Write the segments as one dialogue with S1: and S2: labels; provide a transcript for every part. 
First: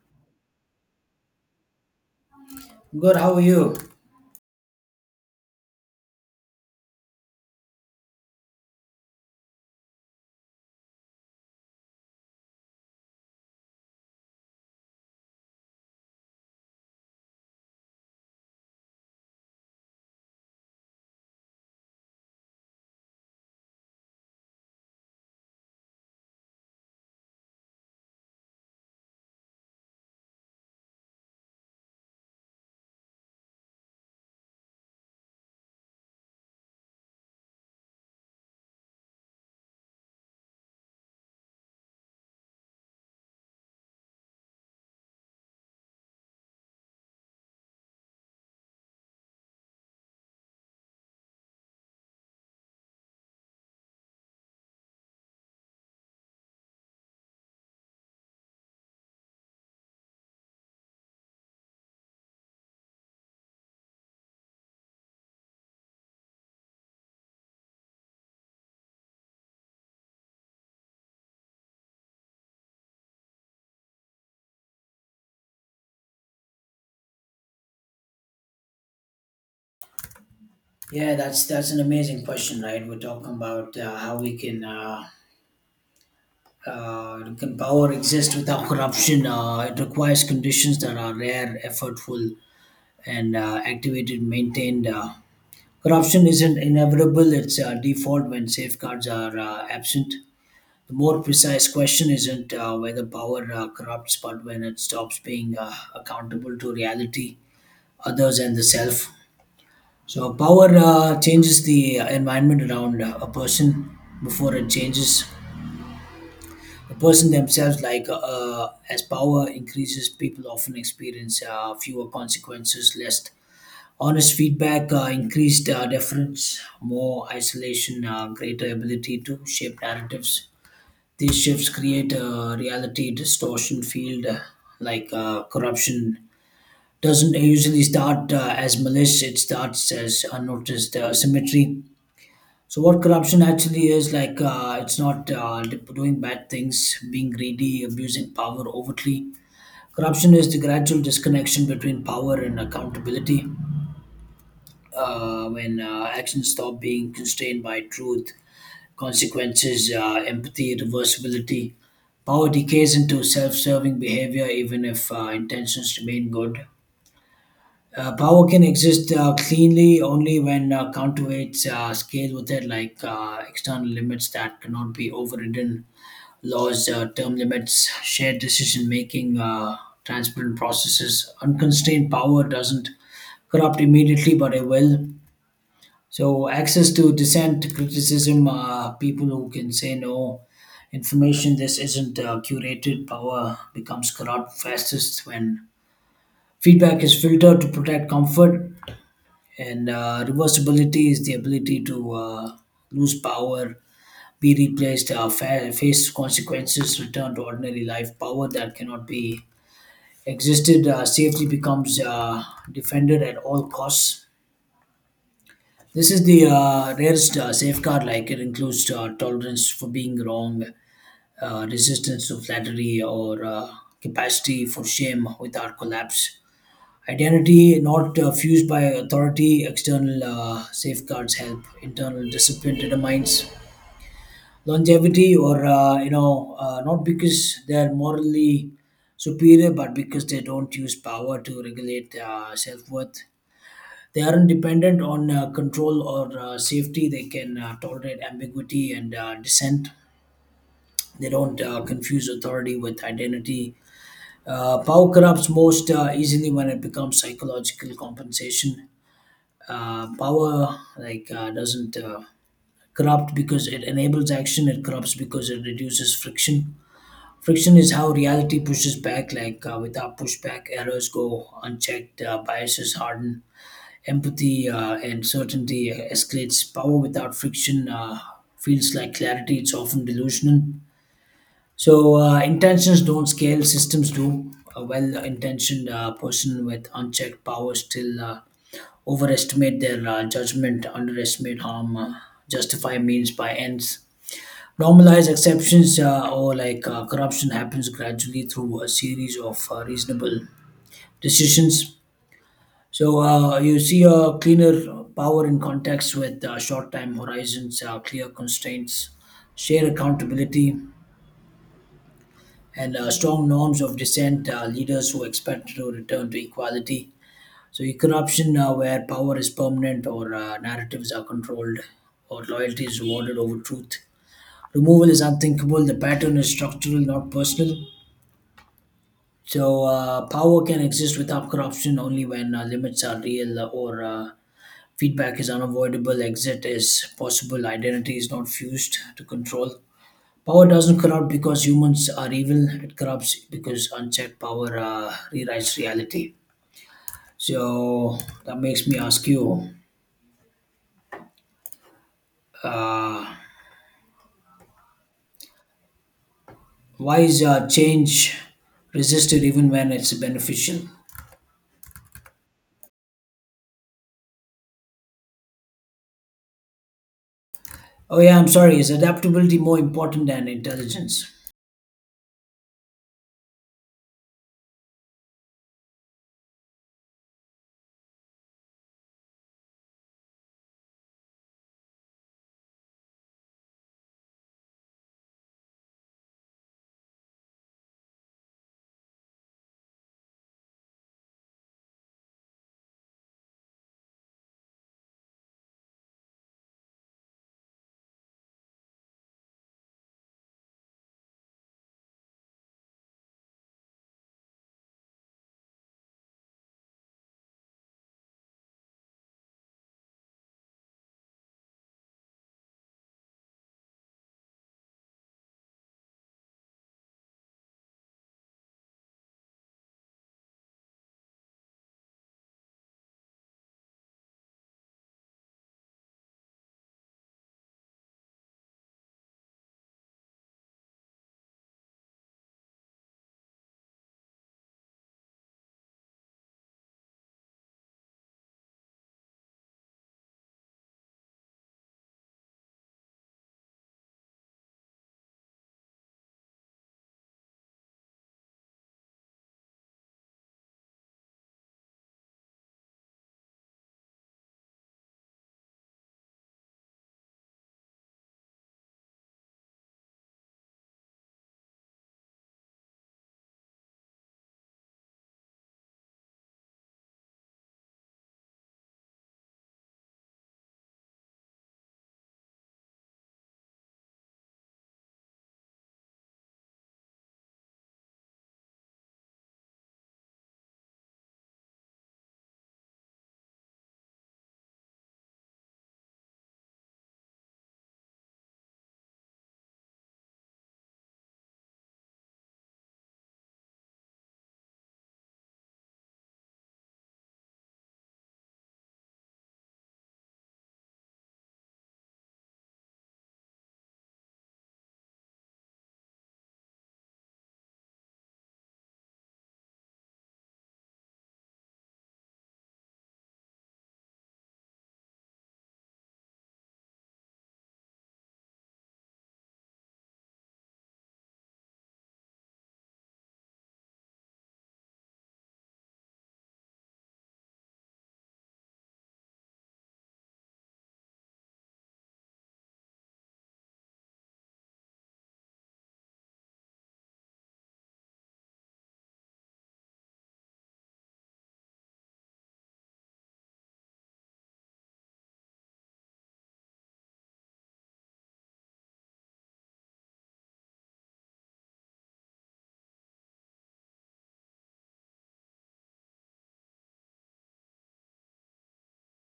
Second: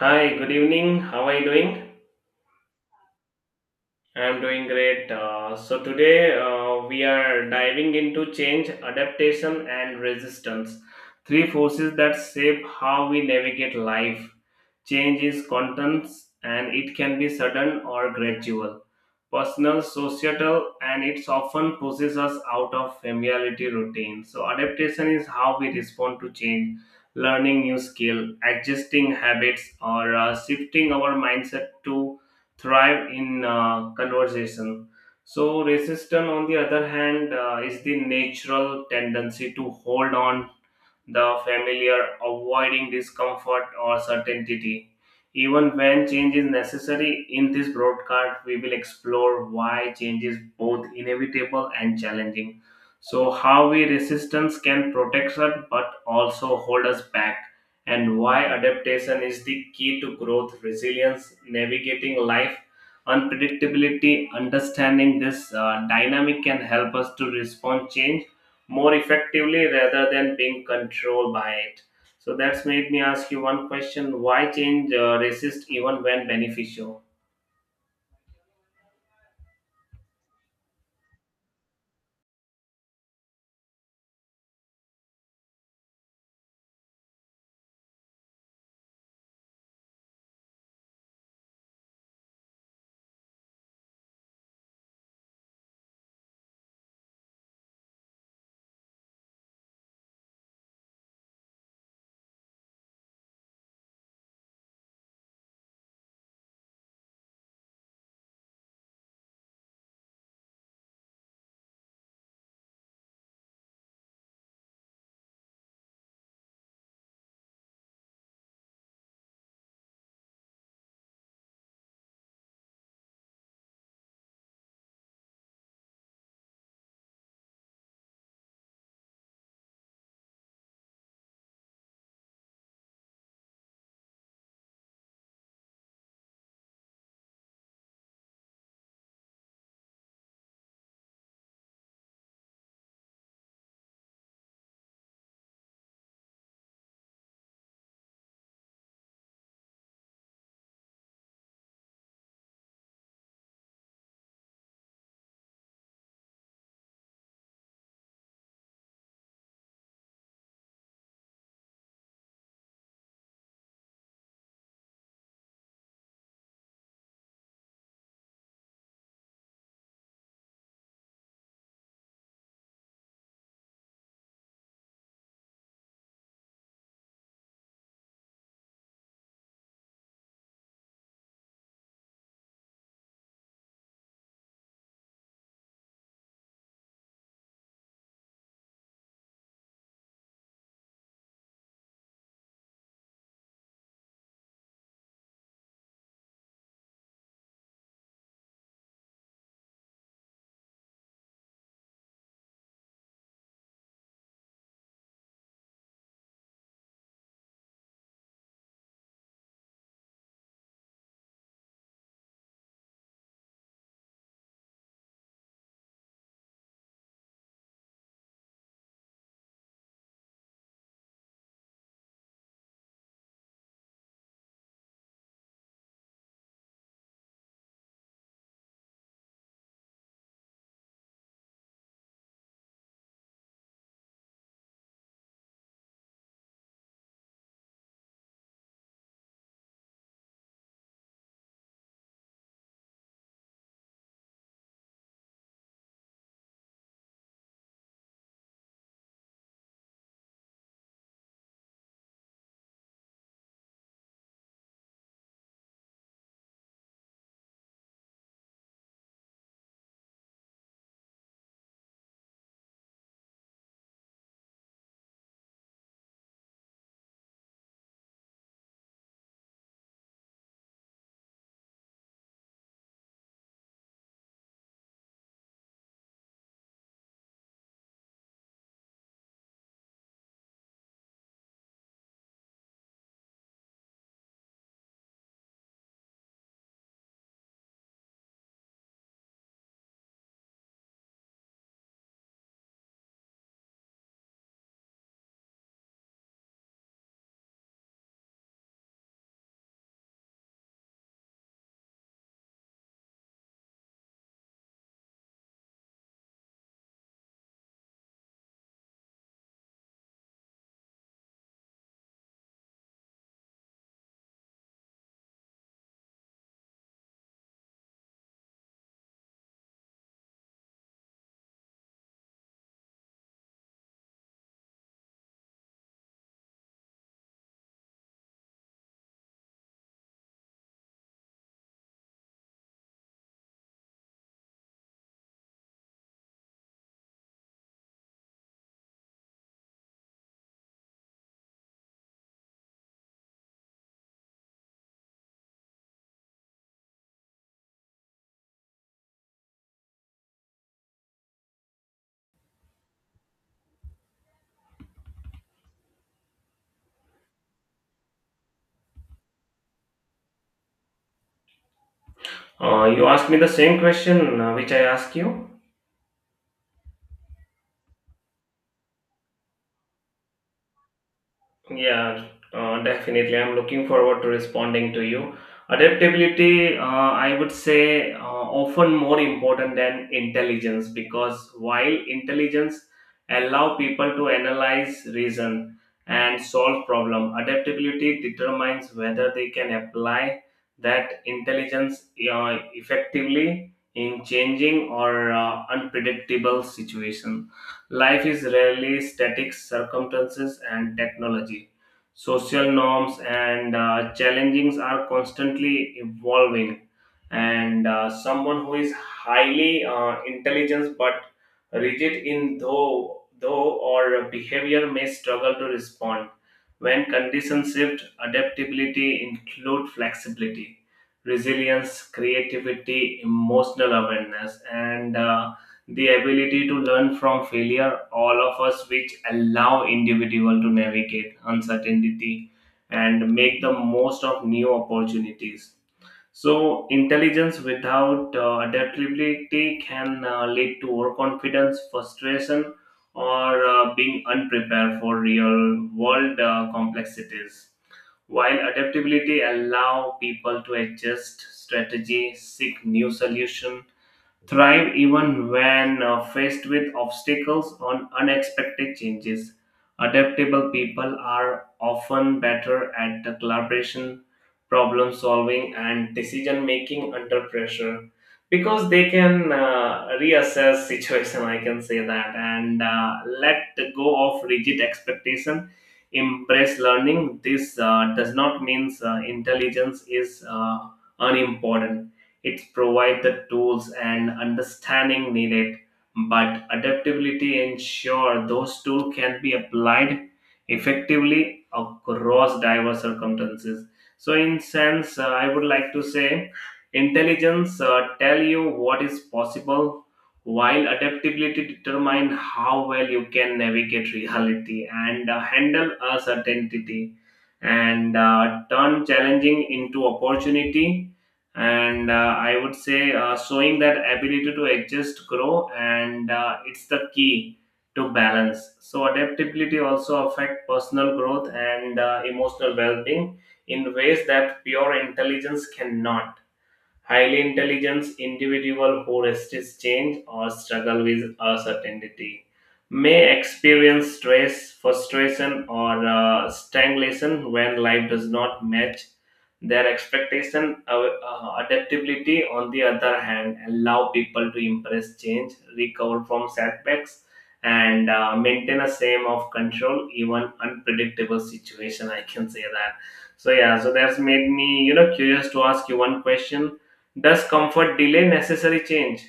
S1: Hi, good evening. How are you doing?
S2: Good. How are you?
S1: I'm doing great. So today we are diving into change, adaptation, and resistance. Three forces that shape how we navigate life. Change is constant and it can be sudden or gradual personal, societal, and it's often pushes us out of familiarity routine. So adaptation is how we respond to change, learning new skill, adjusting habits, or shifting our mindset to thrive in conversation. So resistance, on the other hand, is the natural tendency to hold on the familiar, avoiding discomfort or certainty. Even when change is necessary, in this broadcast, we will explore why change is both inevitable and challenging. So, how we resistance can protect us but also hold us back, and why adaptation is the key to growth, resilience, navigating life unpredictability understanding this dynamic can help us to respond change more effectively rather than being controlled by it. So that's made me ask you one question: Why change resist even when beneficial?
S2: Yeah, that's an amazing question, right? We're talking about how we can power exist without corruption. It requires conditions that are rare, effortful, and activated, maintained. Corruption isn't inevitable; it's default when safeguards are absent. The more precise question isn't whether power corrupts, but when it stops being accountable to reality, others, and the self. So power changes the environment around a person before it changes the person themselves. Like as power increases, people often experience fewer consequences, less honest feedback, increased deference, more isolation, greater ability to shape narratives. These shifts create a reality distortion field. Corruption doesn't usually start as malice; it starts as unnoticed symmetry. So what corruption actually is like? It's not doing bad things, being greedy, abusing power overtly. Corruption is the gradual disconnection between power and accountability. When actions stop being constrained by truth, consequences, empathy, reversibility, power decays into self-serving behavior, even if intentions remain good. Power can exist cleanly only when counterweights scale with it, like external limits that cannot be overridden, laws, term limits, shared decision making, transparent processes. Unconstrained power doesn't corrupt immediately, but it will. So, access to dissent, criticism, people who can say no, information this isn't curated, power becomes corrupt fastest when feedback is filtered to protect comfort, and reversibility is the ability to lose power, be replaced, face consequences, return to ordinary life. Power that cannot be existed safely becomes defended at all costs. This is the rarest safeguard, like it includes tolerance for being wrong, resistance to flattery, or capacity for shame without collapse. Identity not fused by authority, external safeguards help, internal discipline determines longevity, not because they're morally superior, but because they don't use power to regulate self worth. They aren't dependent on control or safety. They can tolerate ambiguity and dissent. They don't confuse authority with identity. Power corrupts most easily when it becomes psychological compensation. Power doesn't corrupt because it enables action. It corrupts because it reduces friction. Friction is how reality pushes back. Like without pushback, errors go unchecked, biases harden, empathy and certainty escalates. Power without friction feels like clarity. It's often delusional. So intentions don't scale, systems do. A well-intentioned person with unchecked power still overestimate their judgment, underestimate harm, justify means by ends, normalize exceptions, or like corruption happens gradually through a series of reasonable decisions. So you see a cleaner power in context with short-time horizons, clear constraints, shared accountability, and strong norms of dissent. Leaders who expect to return to equality. So you can option where power is permanent, or narratives are controlled, or loyalty is rewarded over truth. Removal is unthinkable. The pattern is structural, not personal. So power can exist without corruption only when limits are real, or feedback is unavoidable. Exit is possible. Identity is not fused to control. Power doesn't corrupt because humans are evil. It corrupts because unchecked power rewrites reality. So that makes me ask you. Uh, Why is change resisted even when it's beneficial?
S1: You asked me the same question which I asked you.
S2: Oh, yeah, I'm sorry. Is adaptability more important than intelligence?
S1: Yeah, definitely. I'm looking forward to responding to you. Adaptability, I would say, often more important than intelligence because while intelligence allow people to analyze, reason, and solve problem, adaptability determines whether they can apply that intelligence effectively in changing or unpredictable situation. Life is rarely static circumstances and technology. Social norms and challengings are constantly evolving. And someone who is highly intelligent but rigid in though or behavior may struggle to respond. When conditions shift, adaptability include flexibility, resilience, creativity, emotional awareness, and the ability to learn from failure, all of us which allow individual to navigate uncertainty and make the most of new opportunities. So intelligence without adaptability can lead to overconfidence, frustration, or being unprepared for real world complexities. While adaptability allow people to adjust strategy, seek new solution, thrive even when faced with obstacles or unexpected changes. Adaptable people are often better at the collaboration, problem solving, and decision making under pressure because they can reassess situation. I can say that and let go of rigid expectation. Embrace learning. This does not mean intelligence is unimportant it provides the tools and understanding needed, but adaptability ensures those tools can be applied effectively across diverse circumstances. So, in sense, I would like to say intelligence tell you what is possible while adaptability determine how well you can navigate reality and handle uncertainty and turn challenging into opportunity and I would say showing that ability to adjust grow and it's the key to balance so adaptability also affect personal growth and emotional well-being in ways that pure intelligence cannot highly intelligent individual who resist change or struggle with uncertainty may experience stress, frustration, or stagnation when life does not match their expectation. Adaptability, on the other hand, allow people to embrace change, recover from setbacks, and maintain a same of control even unpredictable situation. I can say that. So yeah, so that's made me curious to ask you one question does comfort delay necessary change?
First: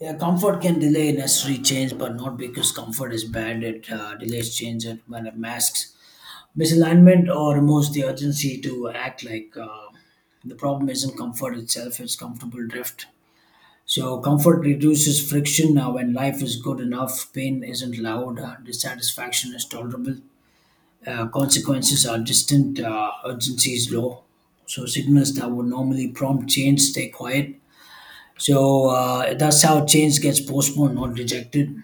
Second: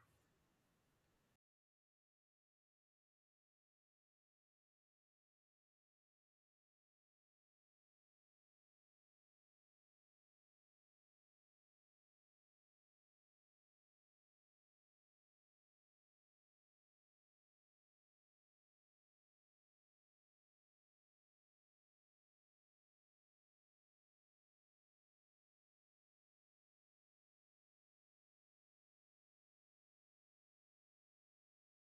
S2: Yeah, comfort can delay necessary change, but not because comfort is bad. It delays change it when it masks misalignment or removes the urgency to act. Like the problem isn't comfort itself, it's comfortable drift. So, comfort reduces friction when life is good enough, pain isn't loud, dissatisfaction is tolerable. Consequences are distant, urgency is low. So signals that would normally prompt change stay quiet. So that's how change gets postponed, not rejected.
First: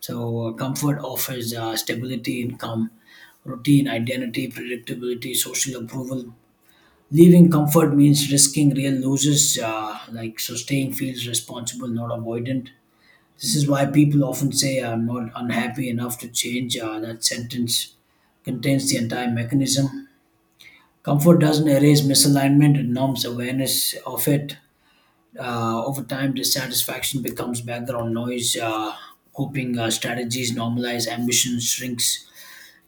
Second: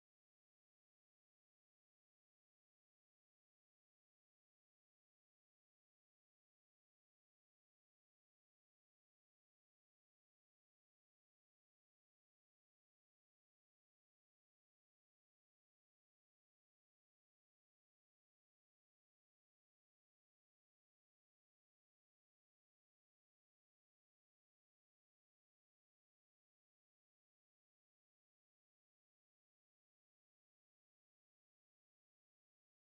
S2: So comfort offers stability, income, routine, identity, predictability, social approval. Leaving comfort means risking real losses. Like so, staying feels responsible, not avoidant. This is why people often say, "I'm not unhappy enough to change." That sentence contains the entire mechanism. Comfort doesn't erase misalignment; it numbs awareness of it. Over time, dissatisfaction becomes background noise. Coping strategies normalize, ambition shrinks,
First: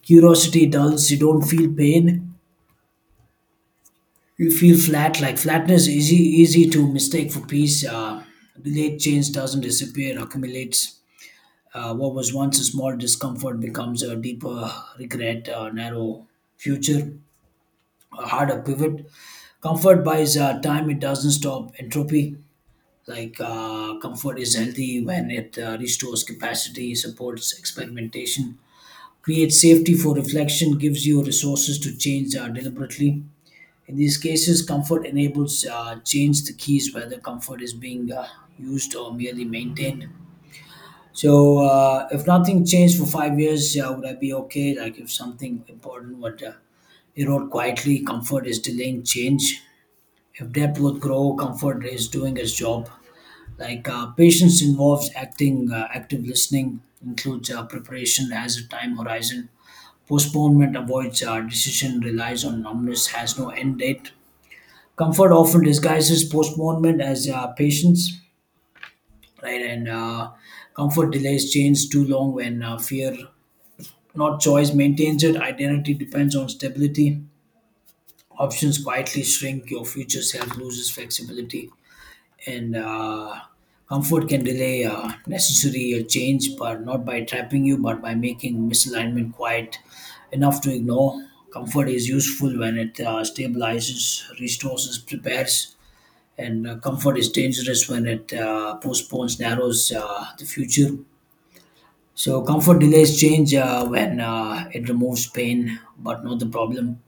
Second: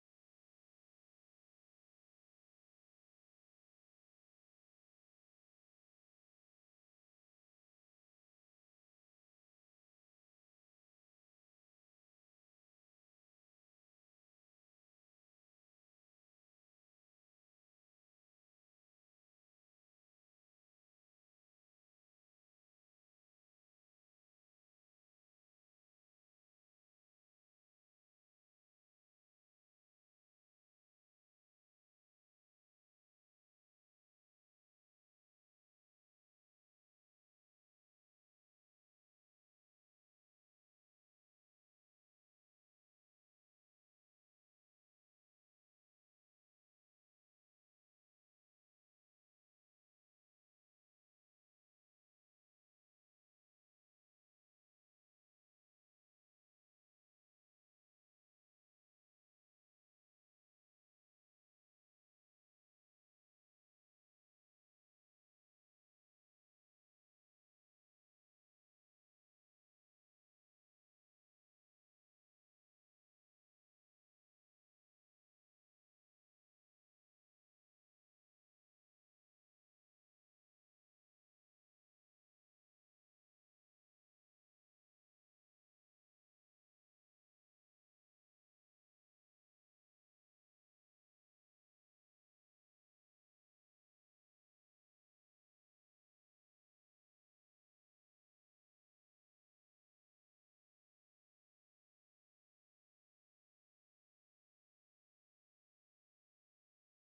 S2: curiosity dulls. You don't feel pain; you feel flat. Like flatness is easy to mistake for peace. Delayed change doesn't disappear; accumulates. What was once a small discomfort becomes a deeper regret, narrow future. Had a pivot. Comfort buys time; it doesn't stop entropy. Like comfort is healthy when it restores capacity, supports experimentation, creates safety for reflection, gives you resources to change deliberately. In these cases, comfort enables change the keys whether comfort is being used or merely maintained. So, if nothing changed for 5 years, would I be okay? Like, if something important would erode quietly, comfort is delaying change. If depth would grow, comfort is doing its job. Like patience involves acting, active listening includes preparation as a time horizon. Postponement avoids decision, relies on numbness, has no end date. Comfort often disguises postponement as patience, right? And comfort delays change too long when fear, not choice, maintains it. Identity depends on stability. Options quietly shrink, your future self loses flexibility, and comfort can delay necessary change, but not by trapping you, but by making misalignment quiet enough to ignore. Comfort is useful when it stabilizes, restores, prepares, and comfort is dangerous when it postpones, narrows the future. So, comfort delays change when it removes pain, but not the problem.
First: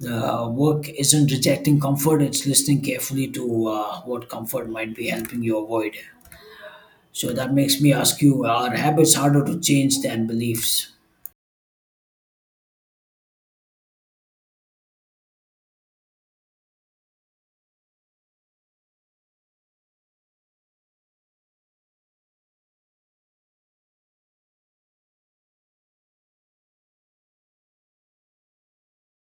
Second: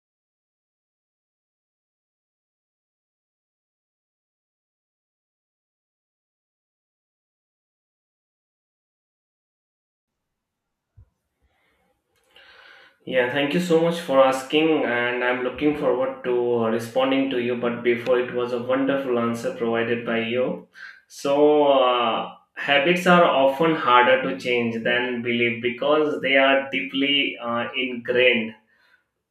S2: The work isn't rejecting comfort, it's listening carefully to what comfort might be helping you avoid. So that makes me ask you, are habits harder to change than beliefs?
S1: Yeah, thank you so much for asking, and I'm looking forward to responding to you. But before, it was a wonderful answer provided by you. So, uh, habits are often harder to change than belief because they are deeply ingrained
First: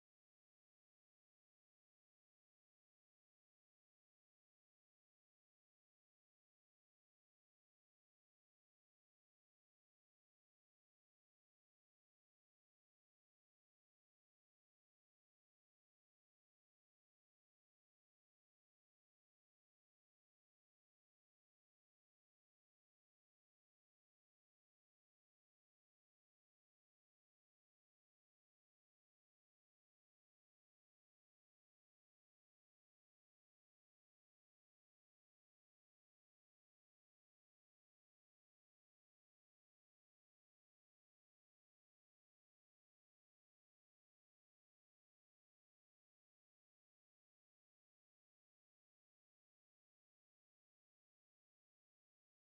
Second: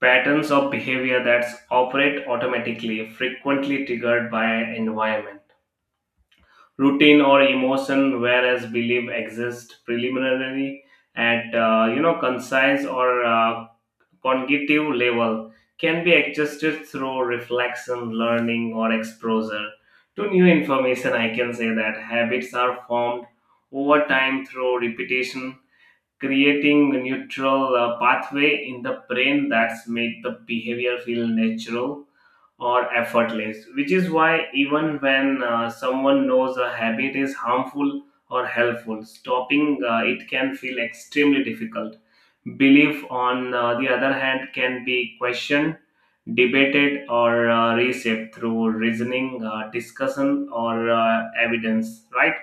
S1: patterns of behavior that operate automatically, frequently triggered by environment. Routine or emotion whereas belief exists preliminary at concise or cognitive level can be adjusted through reflection learning or exposure to new information I can say that habits are formed over time through repetition creating a neutral pathway in the brain that's make the behavior feel natural or effortless, which is why even when someone knows a habit is harmful or helpful, stopping it can feel extremely difficult. Belief, on the other hand, can be questioned, debated, or reshaped through reasoning, discussion, or evidence, right?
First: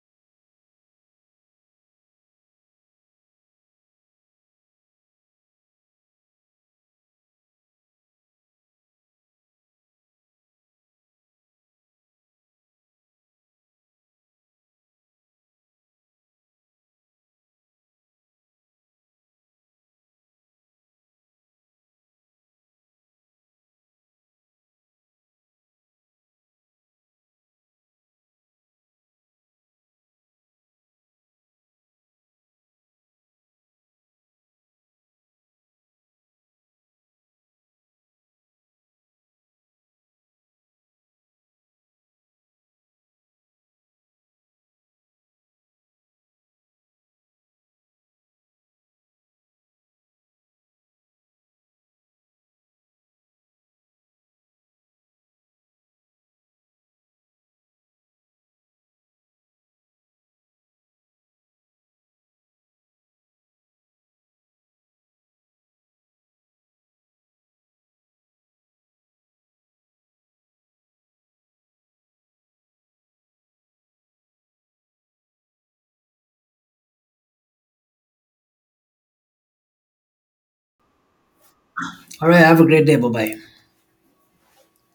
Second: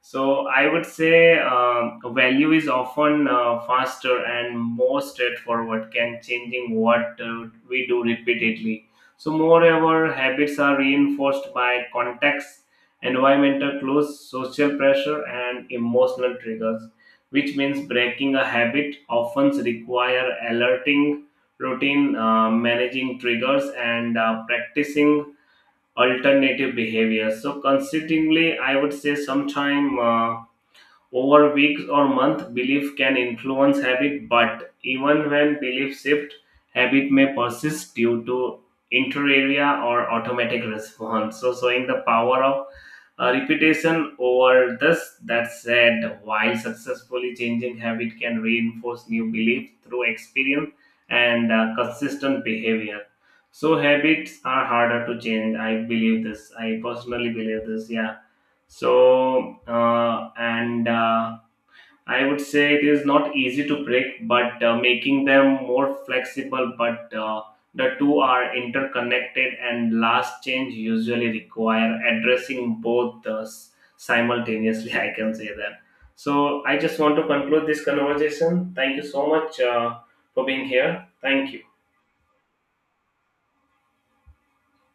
S1: So I would say value is often faster and more straightforward can changing what we do repeatedly. So moreover, habits are reinforced by context, environmental clues, social pressure, and emotional triggers, which means breaking a habit often require alerting routine, managing triggers, and practicing alternative behaviors. So, consequently, I would say sometime. Over weeks or months, belief can influence habit, but even when belief shift, habit may persist due to interarea or automatic response. So, showing the power of repetition over this. That said, while successfully changing habit can reinforce new belief through experience and consistent behavior. So habits are harder to change. I believe this. I personally believe this. Yeah. So, and I would say it is not easy to break, but making them more flexible. But the two are interconnected, and last change usually require addressing both simultaneously. I can say that. So, I just want to conclude this conversation. Thank you so much for being here. Thank you.
S2: All right, have a great day. Bye bye.